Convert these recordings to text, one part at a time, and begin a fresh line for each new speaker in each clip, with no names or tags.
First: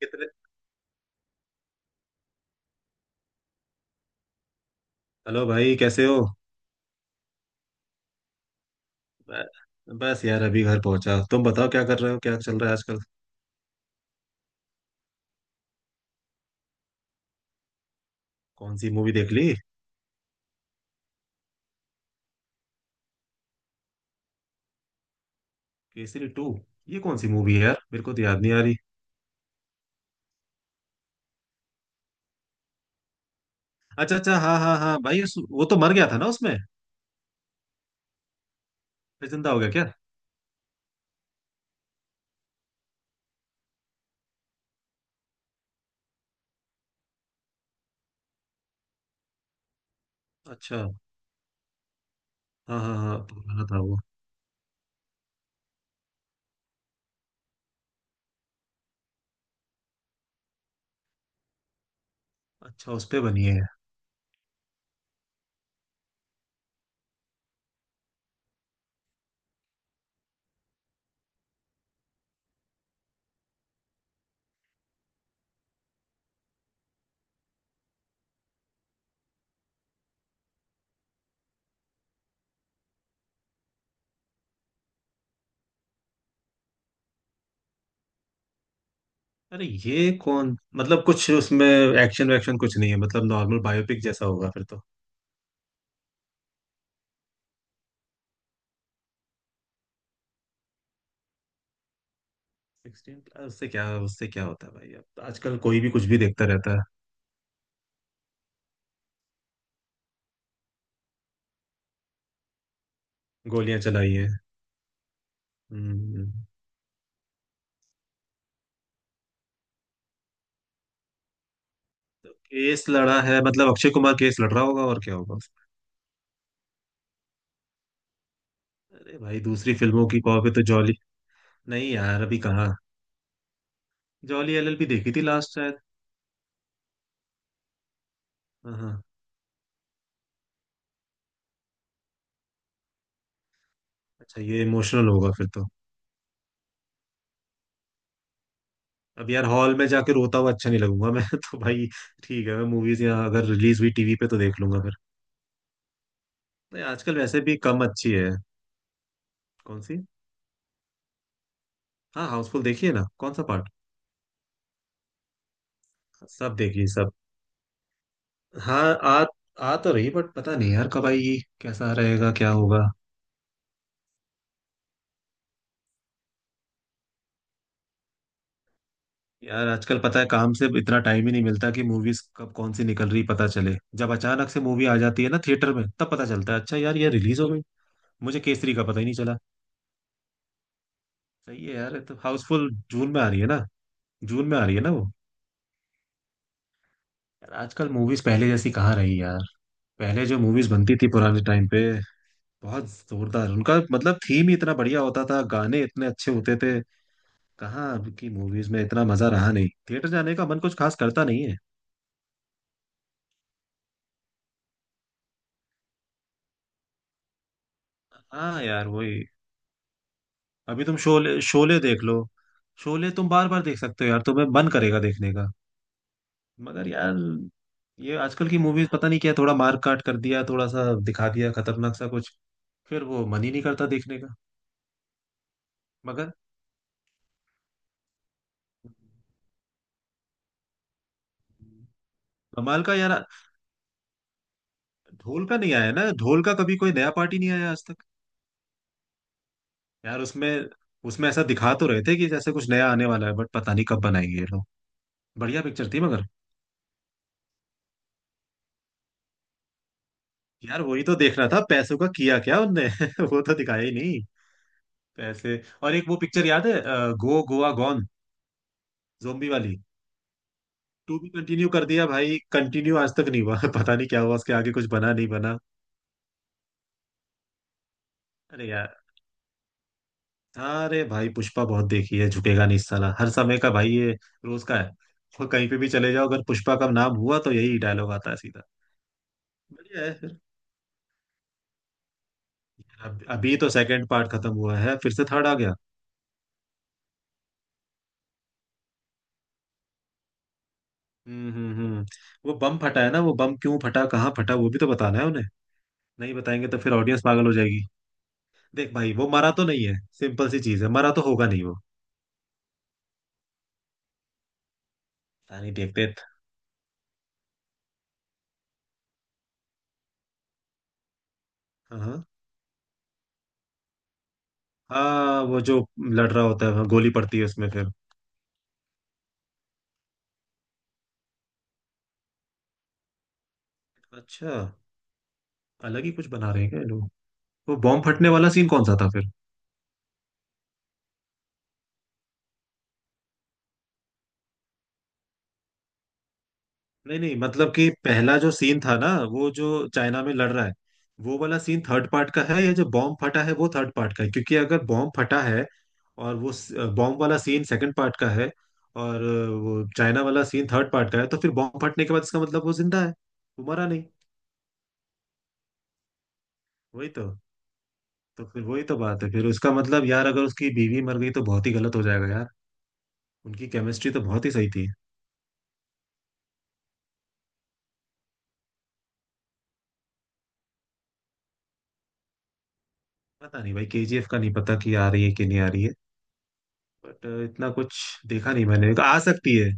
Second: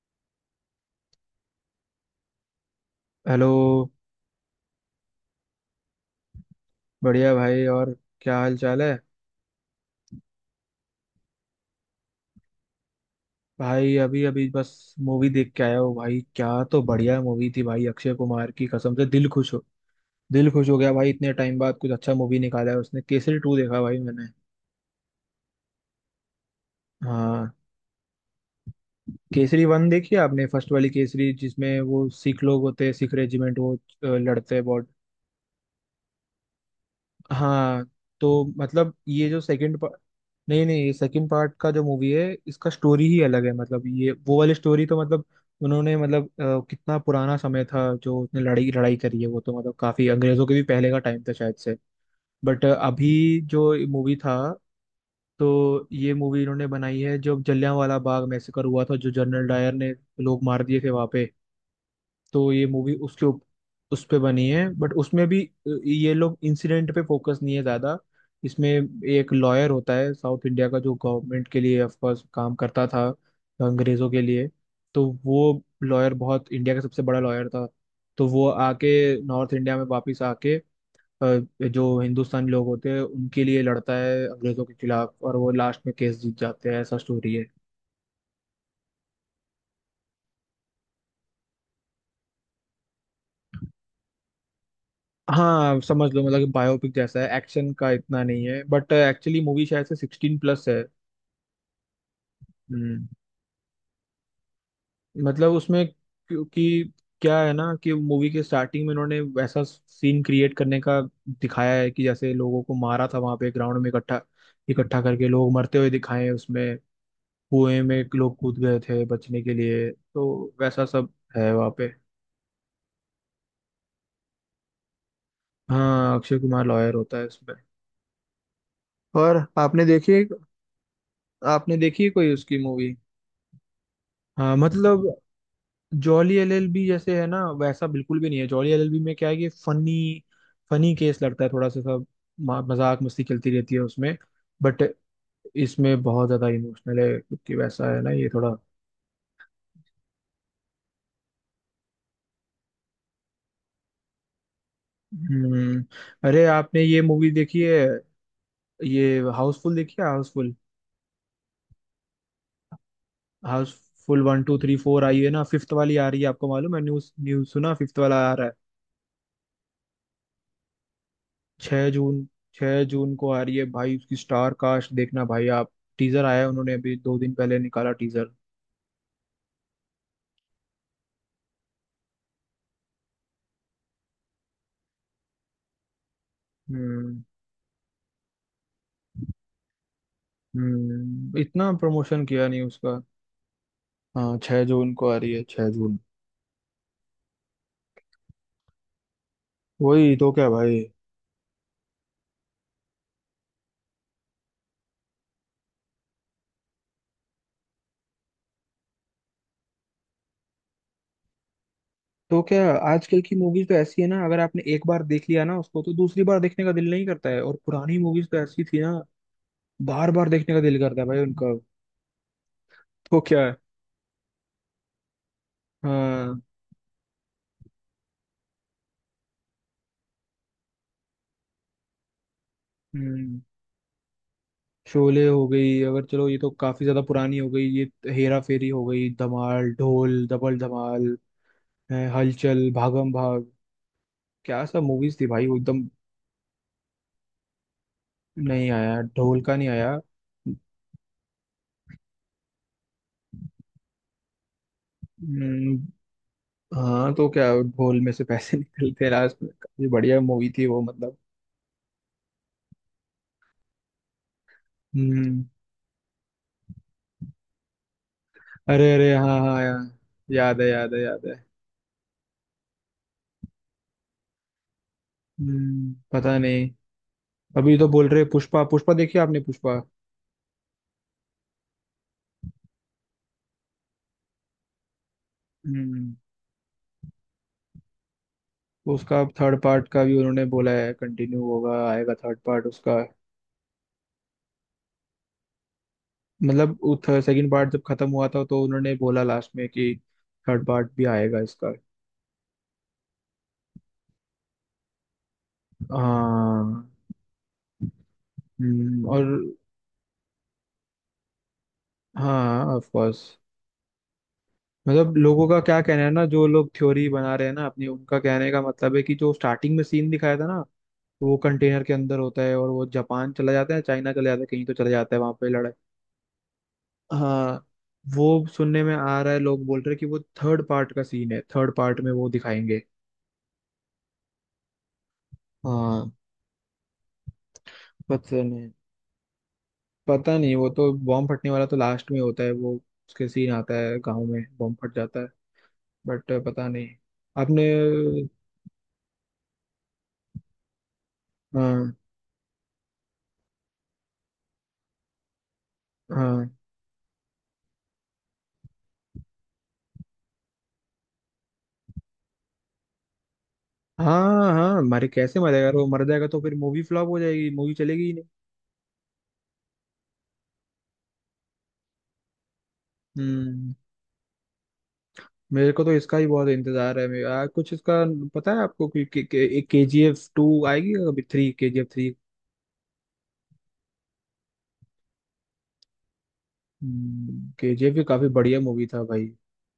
कितने।
Hello.
Hello भाई, कैसे हो?
बढ़िया भाई। और क्या हाल चाल है।
ब- बस यार अभी घर पहुंचा। तुम बताओ क्या कर रहे हो, क्या चल रहा है आजकल?
भाई अभी अभी बस मूवी देख के आया हूँ भाई। क्या तो बढ़िया मूवी थी भाई, अक्षय कुमार की
कौन सी
कसम से।
मूवी देख ली?
दिल खुश हो गया भाई। इतने टाइम बाद कुछ अच्छा मूवी निकाला है उसने। केसरी टू देखा भाई मैंने।
केसरी टू ये कौन सी
हाँ,
मूवी है यार, मेरे को तो याद नहीं आ रही।
केसरी वन देखी आपने, फर्स्ट वाली केसरी जिसमें वो सिख लोग होते हैं, सिख रेजिमेंट, वो
अच्छा अच्छा
लड़ते
हाँ
हैं।
हाँ हाँ भाई वो तो मर गया था ना उसमें?
हाँ, तो मतलब ये
फिर
जो
जिंदा हो गया
सेकंड
क्या?
पार्ट। नहीं नहीं, ये सेकंड पार्ट का जो मूवी है इसका स्टोरी ही अलग है। मतलब ये वो वाली स्टोरी तो मतलब उन्होंने मतलब कितना पुराना समय था जो उसने लड़ाई लड़ाई करी है, वो तो मतलब काफी अंग्रेजों के भी
अच्छा
पहले का टाइम था शायद से। बट
हाँ हाँ हाँ
अभी
पुराना
जो
था वो।
मूवी था, तो ये मूवी इन्होंने बनाई है जब जलियांवाला बाग मैसेकर हुआ था, जो जनरल डायर ने लोग मार दिए थे वहां पे। तो ये
अच्छा
मूवी
उस पे
उसके
बनी है।
उस पे बनी है। बट उसमें भी ये लोग इंसिडेंट पे फोकस नहीं है ज्यादा। इसमें एक लॉयर होता है साउथ इंडिया का, जो गवर्नमेंट के लिए, ऑफ कोर्स, काम करता था अंग्रेजों के लिए। तो वो लॉयर बहुत, इंडिया का सबसे बड़ा लॉयर था। तो वो आके नॉर्थ इंडिया में वापस आके जो हिंदुस्तानी लोग होते हैं उनके लिए लड़ता है अंग्रेजों के खिलाफ, और वो लास्ट में केस जीत जाते हैं, ऐसा स्टोरी है।
अरे ये कौन मतलब कुछ उसमें एक्शन वैक्शन कुछ नहीं है, मतलब नॉर्मल बायोपिक जैसा होगा फिर तो।
हाँ, समझ लो मतलब कि बायोपिक जैसा है, एक्शन का इतना नहीं है। बट एक्चुअली मूवी शायद से 16+ है। हम्म।
सिक्सटीन प्लस उससे क्या, उससे क्या होता है भाई? अब
मतलब
आजकल कोई
उसमें,
भी कुछ भी देखता रहता है।
क्योंकि क्या है ना कि मूवी के स्टार्टिंग में इन्होंने वैसा सीन क्रिएट करने का दिखाया है, कि जैसे लोगों को मारा था वहां पे ग्राउंड
गोलियां
में
चलाई
इकट्ठा
हैं।
इकट्ठा करके लोग मरते हुए
हम्म।
दिखाए हैं
हम्म।
उसमें। कुएं में लोग कूद गए थे बचने के लिए, तो वैसा सब है वहाँ पे।
केस लड़ा है मतलब, अक्षय कुमार केस लड़ रहा होगा और क्या होगा उसमें।
हाँ, अक्षय कुमार लॉयर होता है इसमें।
अरे
और
भाई दूसरी
आपने
फिल्मों
देखी
की
है,
कॉपी तो जॉली। नहीं यार
कोई
अभी
उसकी
कहाँ।
मूवी।
जॉली
हाँ
एलएलबी
मतलब
देखी थी लास्ट शायद।
जॉली एलएलबी जैसे है ना, वैसा बिल्कुल भी नहीं है। जॉली
हाँ
एलएलबी
हाँ।
में क्या है कि फनी फनी केस लगता है थोड़ा सा सब, मजाक मस्ती चलती रहती है उसमें।
अच्छा ये
बट
इमोशनल होगा फिर तो।
इसमें बहुत ज्यादा इमोशनल है, क्योंकि वैसा है ना ये थोड़ा।
अब यार हॉल में जाके रोता हुआ अच्छा नहीं लगूंगा मैं तो भाई ठीक है, मैं मूवीज या अगर रिलीज हुई टीवी पे तो देख लूंगा फिर।
हम्म। अरे आपने
नहीं,
ये
आजकल
मूवी
वैसे भी
देखी है,
कम अच्छी है।
ये हाउसफुल
कौन
देखी
सी?
है, हाउसफुल?
हाँ हाउसफुल देखिए ना, कौन सा part?
Housefull one two three four आई है ना, फिफ्थ वाली आ रही है, आपको
सब
मालूम है?
देखिए
न्यूज
सब।
न्यूज सुना, फिफ्थ वाला आ रहा है
हाँ। आ। आ तो रही बट पता नहीं यार कब आएगी।
छह
कैसा
जून
रहेगा, क्या
छह
होगा?
जून को आ रही है भाई, उसकी स्टार कास्ट देखना भाई आप। टीजर आया है, उन्होंने अभी 2 दिन पहले निकाला टीजर।
यार आजकल पता है काम से इतना टाइम ही नहीं मिलता कि मूवीज कब कौन सी निकल रही पता चले। जब अचानक से मूवी आ जाती है ना थिएटर में तब पता चलता है अच्छा यार ये
हम्म।
रिलीज हो गई। मुझे केसरी का पता ही नहीं चला।
हम्म,
सही
इतना
है यार, ये तो
प्रमोशन किया नहीं
हाउसफुल
उसका।
जून में आ रही है ना।
हाँ,
जून में
छह
आ रही है ना
जून
वो।
को आ रही है, 6 जून।
यार आजकल मूवीज पहले जैसी कहाँ रही यार।
वही
पहले
तो
जो
क्या
मूवीज
भाई।
बनती थी पुराने टाइम पे बहुत जोरदार, उनका मतलब थीम ही इतना बढ़िया होता था, गाने इतने अच्छे होते थे। कहाँ अब की मूवीज में इतना मजा रहा नहीं, थिएटर जाने का मन कुछ खास करता नहीं है।
तो क्या, आजकल की मूवीज तो ऐसी है ना, अगर आपने एक बार देख लिया ना उसको तो दूसरी बार देखने का दिल नहीं करता है, और पुरानी मूवीज तो
हाँ
ऐसी थी
यार
ना,
वही।
बार बार देखने का दिल
अभी तुम
करता है भाई
शोले
उनका।
शोले देख लो। शोले
तो
तुम
क्या
बार
है।
बार देख सकते हो यार, तुम्हें मन करेगा देखने का।
हाँ।
मगर यार ये आजकल की मूवीज पता नहीं क्या, थोड़ा मार काट कर दिया, थोड़ा सा दिखा दिया खतरनाक सा कुछ। फिर वो
हम्म।
मन ही नहीं करता देखने का।
शोले हो गई, अगर चलो
मगर
ये तो काफी ज्यादा पुरानी हो गई ये। हेरा फेरी हो गई, धमाल, ढोल, डबल धमाल हैं, हलचल,
कमाल का
भागम
यार।
भाग, क्या सब मूवीज थी भाई
ढोल
वो
का नहीं
एकदम।
आया ना, ढोल का कभी कोई नया पार्टी नहीं आया आज तक।
नहीं आया, ढोल का नहीं आया।
यार उसमें उसमें ऐसा दिखा तो रहे थे कि जैसे कुछ नया आने वाला है बट पता नहीं कब बनाएंगे ये लोग। बढ़िया
हम्म,
पिक्चर थी मगर।
हाँ, तो क्या ढोल में से पैसे निकलते लास्ट में, काफी बढ़िया मूवी थी वो
यार वही तो
मतलब।
देखना था पैसों का किया क्या उनने वो तो दिखाया ही नहीं।
हम्म।
पैसे, और एक वो पिक्चर याद है गो गोवा गॉन।
अरे अरे हाँ
जोम्बी
हाँ
वाली
यार, याद है याद है
टू
याद
भी
है।
कंटिन्यू कर दिया भाई, कंटिन्यू आज तक नहीं हुआ पता नहीं क्या हुआ उसके आगे, कुछ बना नहीं बना।
हम्म, पता नहीं। अभी तो बोल रहे, पुष्पा
अरे
पुष्पा
यार।
देखी आपने, पुष्पा?
अरे भाई पुष्पा बहुत देखी है, झुकेगा नहीं साला हर समय का भाई ये। रोज का है। और कहीं पे भी चले
हम्म,
जाओ अगर पुष्पा का नाम हुआ तो यही डायलॉग आता है सीधा।
उसका थर्ड पार्ट का
बढ़िया है
भी
फिर।
उन्होंने बोला है, कंटिन्यू होगा, आएगा थर्ड पार्ट उसका।
अभी तो सेकंड पार्ट खत्म हुआ है फिर से थर्ड आ गया।
मतलब सेकंड पार्ट जब खत्म हुआ था, तो उन्होंने बोला लास्ट में कि थर्ड पार्ट भी आएगा इसका।
हम्म। वो बम फटा है ना, वो बम क्यों फटा, कहाँ फटा, वो भी तो बताना है उन्हें। नहीं बताएंगे तो
हाँ।
फिर ऑडियंस पागल हो जाएगी। देख भाई
और।
वो मरा तो नहीं है, सिंपल सी चीज है, मरा तो होगा नहीं वो।
हाँ, ऑफ कोर्स। मतलब लोगों का
पता नहीं
क्या कहना
देखते।
है ना, जो लोग थ्योरी बना रहे हैं ना अपनी, उनका कहने का मतलब है कि जो स्टार्टिंग में सीन दिखाया था ना, वो कंटेनर के
हाँ
अंदर
हाँ
होता है, और वो जापान चला जाता है, चाइना चला जाता है, कहीं तो चला जाता है, वहां
हाँ,
पे
वो
लड़ाई।
जो लड़ रहा होता है, हाँ, गोली पड़ती है
हाँ,
उसमें फिर।
वो सुनने में आ रहा है, लोग बोल रहे हैं कि वो थर्ड पार्ट का सीन है, थर्ड पार्ट में वो दिखाएंगे।
अच्छा। अलग ही
हाँ।
कुछ बना रहे हैं क्या ये लोग? वो बॉम्ब फटने
पता
वाला सीन
नहीं।
कौन सा था फिर?
पता नहीं, वो तो बॉम्ब फटने वाला तो लास्ट में होता है वो, उसके सीन आता है, गाँव में बॉम्ब फट जाता है, बट पता नहीं।
नहीं नहीं
आपने।
मतलब कि पहला जो सीन था ना, वो जो चाइना में लड़ रहा है वो वाला सीन
हाँ
थर्ड पार्ट का है या जो बॉम्ब फटा है वो थर्ड पार्ट का है? क्योंकि अगर बॉम्ब फटा है और वो
हाँ,
बॉम्ब वाला सीन सेकंड पार्ट का है और वो चाइना वाला सीन थर्ड पार्ट का है तो फिर बॉम्ब फटने के बाद इसका मतलब वो जिंदा है। वो मरा नहीं।
हाँ हाँ, मरे कैसे मरेगा यार, वो मर जाएगा तो फिर मूवी फ्लॉप
वही
हो
तो।
जाएगी, मूवी चलेगी ही नहीं।
तो फिर वही तो बात है, फिर उसका मतलब यार अगर उसकी बीवी मर गई तो बहुत ही गलत हो जाएगा यार। उनकी
हम्म।
केमिस्ट्री तो बहुत ही सही थी।
मेरे को तो इसका ही बहुत इंतजार है, मेरे कुछ इसका पता है आपको कि एक के जी एफ टू आएगी या कभी three, K G F three.
पता नहीं भाई केजीएफ का नहीं पता कि आ रही है कि नहीं आ रही है बट इतना
के जी एफ
कुछ।
भी काफी
देखा
बढ़िया
नहीं
मूवी
मैंने,
था
आ
भाई।
सकती है।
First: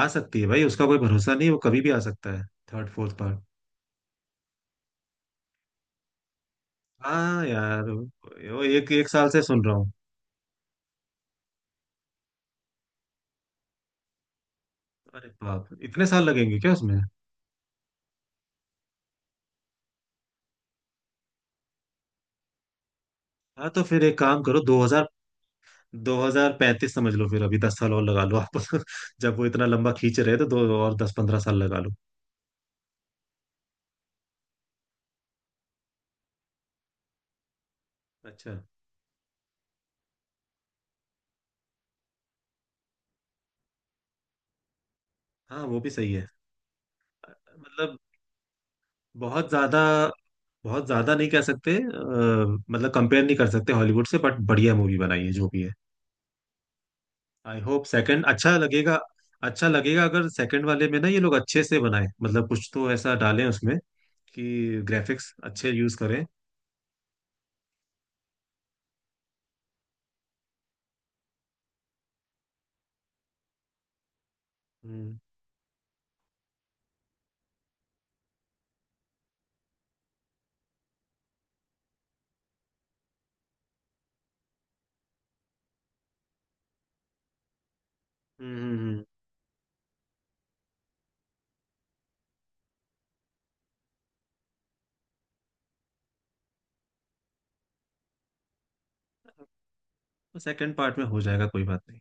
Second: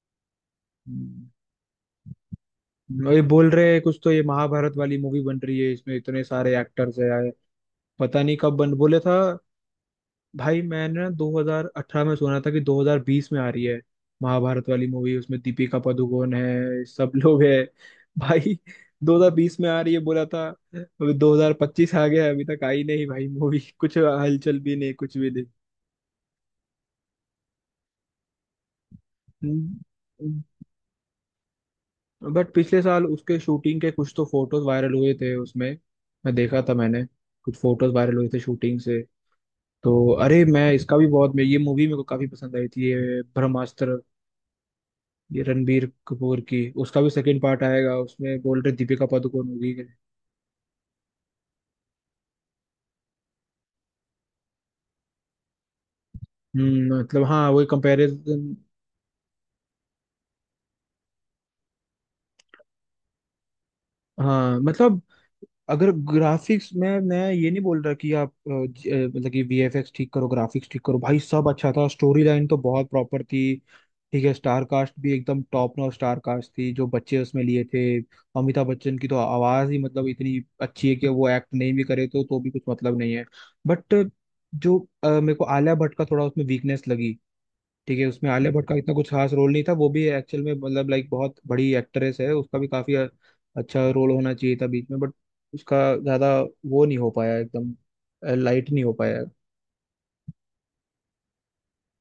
आ सकती है भाई, उसका कोई
हम्म,
भरोसा नहीं, वो कभी भी आ सकता है। थर्ड
और
फोर्थ
ये
पार्ट।
बोल रहे हैं कुछ तो ये महाभारत वाली मूवी बन रही है, इसमें इतने सारे एक्टर्स है यार,
हाँ यार
पता नहीं कब
वो
बन,
एक
बोले
एक
था
साल से सुन रहा हूँ।
भाई मैंने ना 2018 में सुना था कि 2020 में आ रही है महाभारत वाली मूवी,
अरे
उसमें
बाप,
दीपिका
इतने साल
पादुकोण
लगेंगे क्या
है,
उसमें?
सब लोग है भाई। 2020 में आ रही है बोला था, अभी 2025 आ गया है, अभी तक आई नहीं भाई मूवी
हाँ तो
कुछ
फिर एक काम
हलचल
करो,
भी नहीं,
2000
कुछ भी नहीं।
2035 समझ लो फिर, अभी 10 साल और लगा लो आप जब वो इतना
हम्म,
लंबा खींच रहे हैं, तो दो और 10-15 साल लगा लो।
बट पिछले साल उसके शूटिंग के कुछ तो फोटोज वायरल हुए थे उसमें, मैं देखा था मैंने। कुछ फोटोज वायरल हुए थे
अच्छा।
शूटिंग से। तो अरे मैं इसका भी बहुत, मैं, ये मूवी मेरे को काफी पसंद आई थी, ये ब्रह्मास्त्र, ये
हाँ वो
रणबीर
भी सही है।
कपूर की, उसका भी
अ,
सेकंड पार्ट आएगा,
मतलब
उसमें बोल रहे दीपिका पादुकोण
बहुत
होगी।
ज्यादा, बहुत ज्यादा नहीं कह सकते, मतलब कंपेयर नहीं कर सकते हॉलीवुड से बट बढ़िया मूवी बनाई है जो भी है।
मतलब, हाँ
आई
वही
होप सेकंड
कंपैरिजन।
अच्छा लगेगा। अच्छा लगेगा अगर सेकंड वाले में ना ये लोग अच्छे से बनाए, मतलब कुछ तो ऐसा डालें उसमें
हाँ
कि
मतलब,
ग्राफिक्स अच्छे
अगर
यूज करें।
ग्राफिक्स में, मैं ये नहीं बोल रहा कि आप मतलब कि वीएफएक्स ठीक करो, ग्राफिक्स ठीक करो, भाई सब अच्छा था, स्टोरी लाइन तो बहुत प्रॉपर थी। ठीक है, स्टार कास्ट भी
हम्म।
एकदम टॉप नॉच स्टार कास्ट थी, जो बच्चे उसमें लिए थे। अमिताभ बच्चन की तो आवाज ही मतलब इतनी अच्छी है कि वो एक्ट नहीं भी करे तो भी कुछ मतलब नहीं है। बट जो मेरे को आलिया भट्ट का थोड़ा उसमें वीकनेस लगी। ठीक है, उसमें आलिया भट्ट का इतना
हम्म।
कुछ खास रोल नहीं था, वो भी एक्चुअल में मतलब, लाइक बहुत बड़ी एक्ट्रेस है, उसका भी काफी अच्छा रोल होना चाहिए था बीच में, बट उसका ज्यादा वो नहीं हो पाया एकदम, लाइट नहीं हो पाया।
सेकंड पार्ट में हो जाएगा, कोई बात नहीं।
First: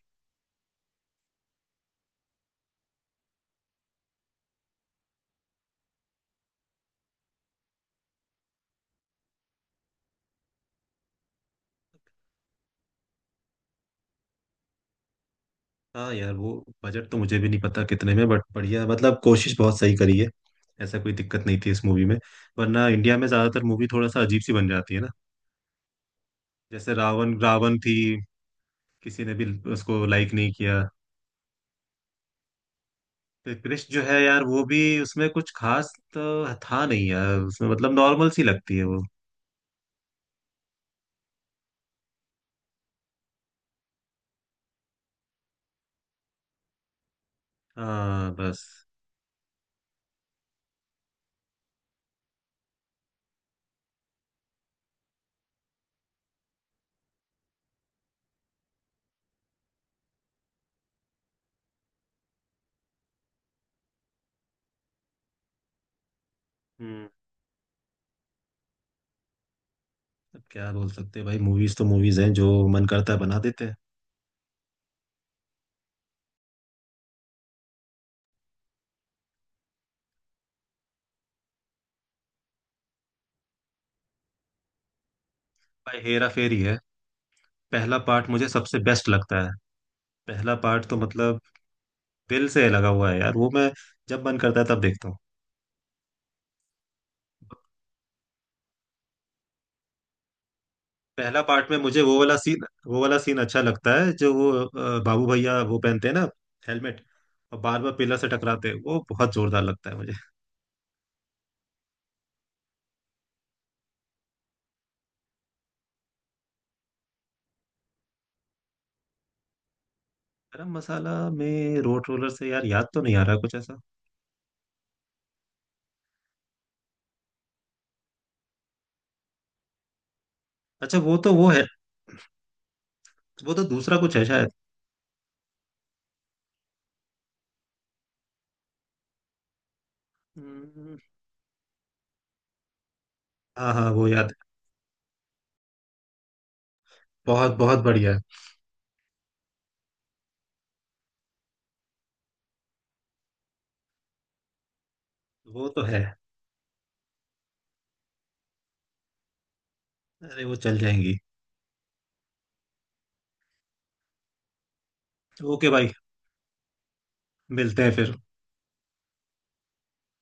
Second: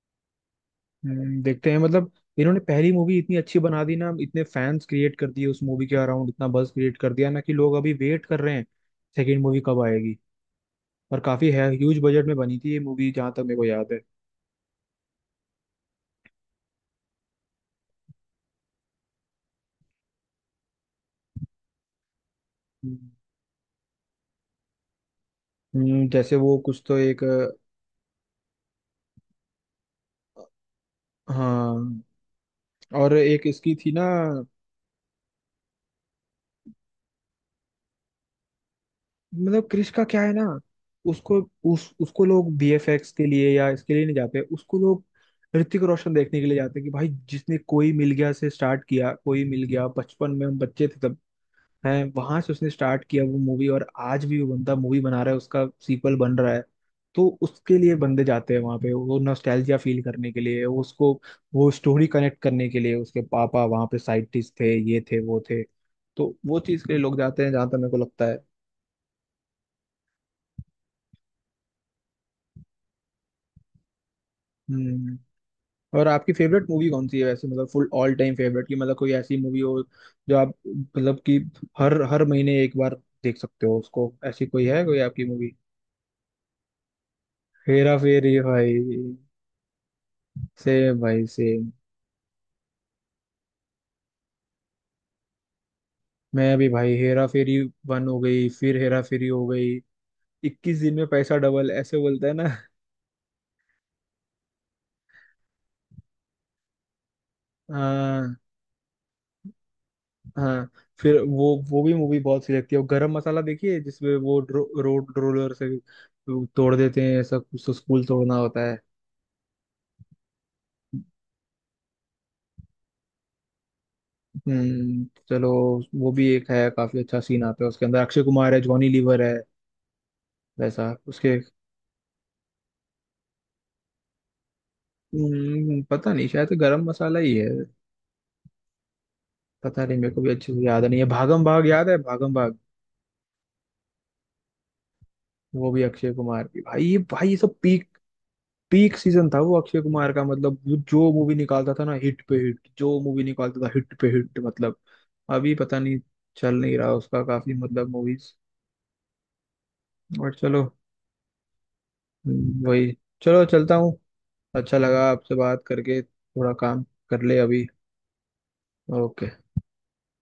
देखते हैं मतलब। इन्होंने पहली मूवी इतनी अच्छी बना दी ना, इतने फैंस क्रिएट कर दिए, उस मूवी के अराउंड इतना बuzz क्रिएट कर दिया ना कि लोग अभी वेट कर रहे हैं सेकेंड मूवी कब आएगी। और काफी है, ह्यूज बजट में बनी थी ये मूवी जहाँ तक मेरे को याद है।
हाँ यार वो बजट तो मुझे भी नहीं पता कितने में बट बढ़िया, मतलब कोशिश बहुत सही करी है, ऐसा कोई दिक्कत नहीं थी इस मूवी में। वरना
हम्म।
इंडिया में ज्यादातर मूवी थोड़ा सा अजीब सी बन जाती है ना।
जैसे वो कुछ
जैसे
तो एक
रावण रावण थी, किसी ने भी उसको लाइक नहीं किया।
हाँ, और एक
फिर
इसकी थी
कृष्ण जो
ना।
है यार वो भी उसमें कुछ खास तो था नहीं यार, उसमें मतलब नॉर्मल सी लगती है वो।
मतलब क्रिश का क्या है ना, उसको उसको लोग बीएफएक्स के लिए या इसके लिए नहीं जाते, उसको लोग ऋतिक रोशन देखने के लिए जाते हैं कि भाई जिसने कोई मिल गया
हाँ
से
बस।
स्टार्ट किया, कोई मिल गया बचपन में, हम बच्चे थे तब, हैं, वहां से उसने स्टार्ट किया वो मूवी, और आज भी वो बंदा मूवी बना रहा है, उसका सीक्वल बन रहा है। तो उसके लिए बंदे जाते हैं वहां पे, वो नॉस्टैल्जिया फील करने के लिए, वो उसको, वो स्टोरी कनेक्ट करने के लिए, उसके पापा वहां पे साइंटिस्ट थे, ये थे वो थे, तो वो चीज के लिए
हम्म।
लोग जाते हैं, जहां तक मेरे को लगता है।
अब क्या बोल सकते हैं भाई, मूवीज तो मूवीज हैं, जो मन करता है बना देते हैं।
हम्म। और आपकी फेवरेट मूवी कौन सी है वैसे, मतलब फुल ऑल टाइम फेवरेट की, मतलब कोई ऐसी मूवी हो जो आप मतलब कि हर हर महीने एक बार देख सकते हो उसको, ऐसी कोई है कोई आपकी मूवी?
भाई हेरा फेरी है।
हेरा
पहला पार्ट
फेरी
मुझे सबसे
भाई।
बेस्ट लगता है। पहला पार्ट तो
सेम भाई,
मतलब
सेम।
दिल से लगा हुआ है यार वो, मैं जब मन करता है तब देखता हूँ।
मैं भी भाई, हेरा फेरी वन हो गई, फिर हेरा फेरी हो गई, 21 दिन में पैसा
पहला पार्ट
डबल
में
ऐसे
मुझे वो
बोलते हैं
वाला
ना।
सीन, वो वाला सीन अच्छा लगता है जो वो बाबू भैया वो पहनते हैं ना हेलमेट, और बार बार पिलर से
हाँ।
टकराते हैं, वो बहुत जोरदार लगता है मुझे।
हाँ। फिर वो भी मूवी बहुत सी लगती है, और गरम मसाला देखिए जिसमें वो रोड रोलर से तोड़ देते हैं, ऐसा कुछ तो, स्कूल तोड़ना होता है।
गरम मसाला में रोड रोलर से, यार याद तो नहीं आ रहा कुछ ऐसा।
हम्म, चलो। वो भी एक है, काफी अच्छा सीन आता है उसके अंदर, अक्षय कुमार है, जॉनी लीवर है, वैसा
अच्छा वो तो
उसके।
वो है। वो तो दूसरा कुछ है शायद।
पता नहीं, शायद तो गरम मसाला ही है, पता नहीं, मेरे को भी अच्छे से याद
हम्म,
नहीं है। भागम भाग याद है, भागम भाग,
हाँ हाँ वो याद है।
वो भी अक्षय कुमार की भाई, ये भाई ये सब
बहुत बहुत
पीक,
बढ़िया है।
पीक सीजन था वो अक्षय कुमार का, मतलब वो जो मूवी निकालता था ना हिट पे हिट, जो मूवी निकालता था हिट पे हिट मतलब, अभी
वो
पता
तो
नहीं
है।
चल नहीं रहा उसका, काफी मतलब मूवीज। और
अरे वो
चलो।
चल जाएंगी।
वही, चलो चलता हूँ। अच्छा लगा आपसे बात
ओके भाई।
करके, थोड़ा काम कर ले अभी।
मिलते हैं फिर।
ओके।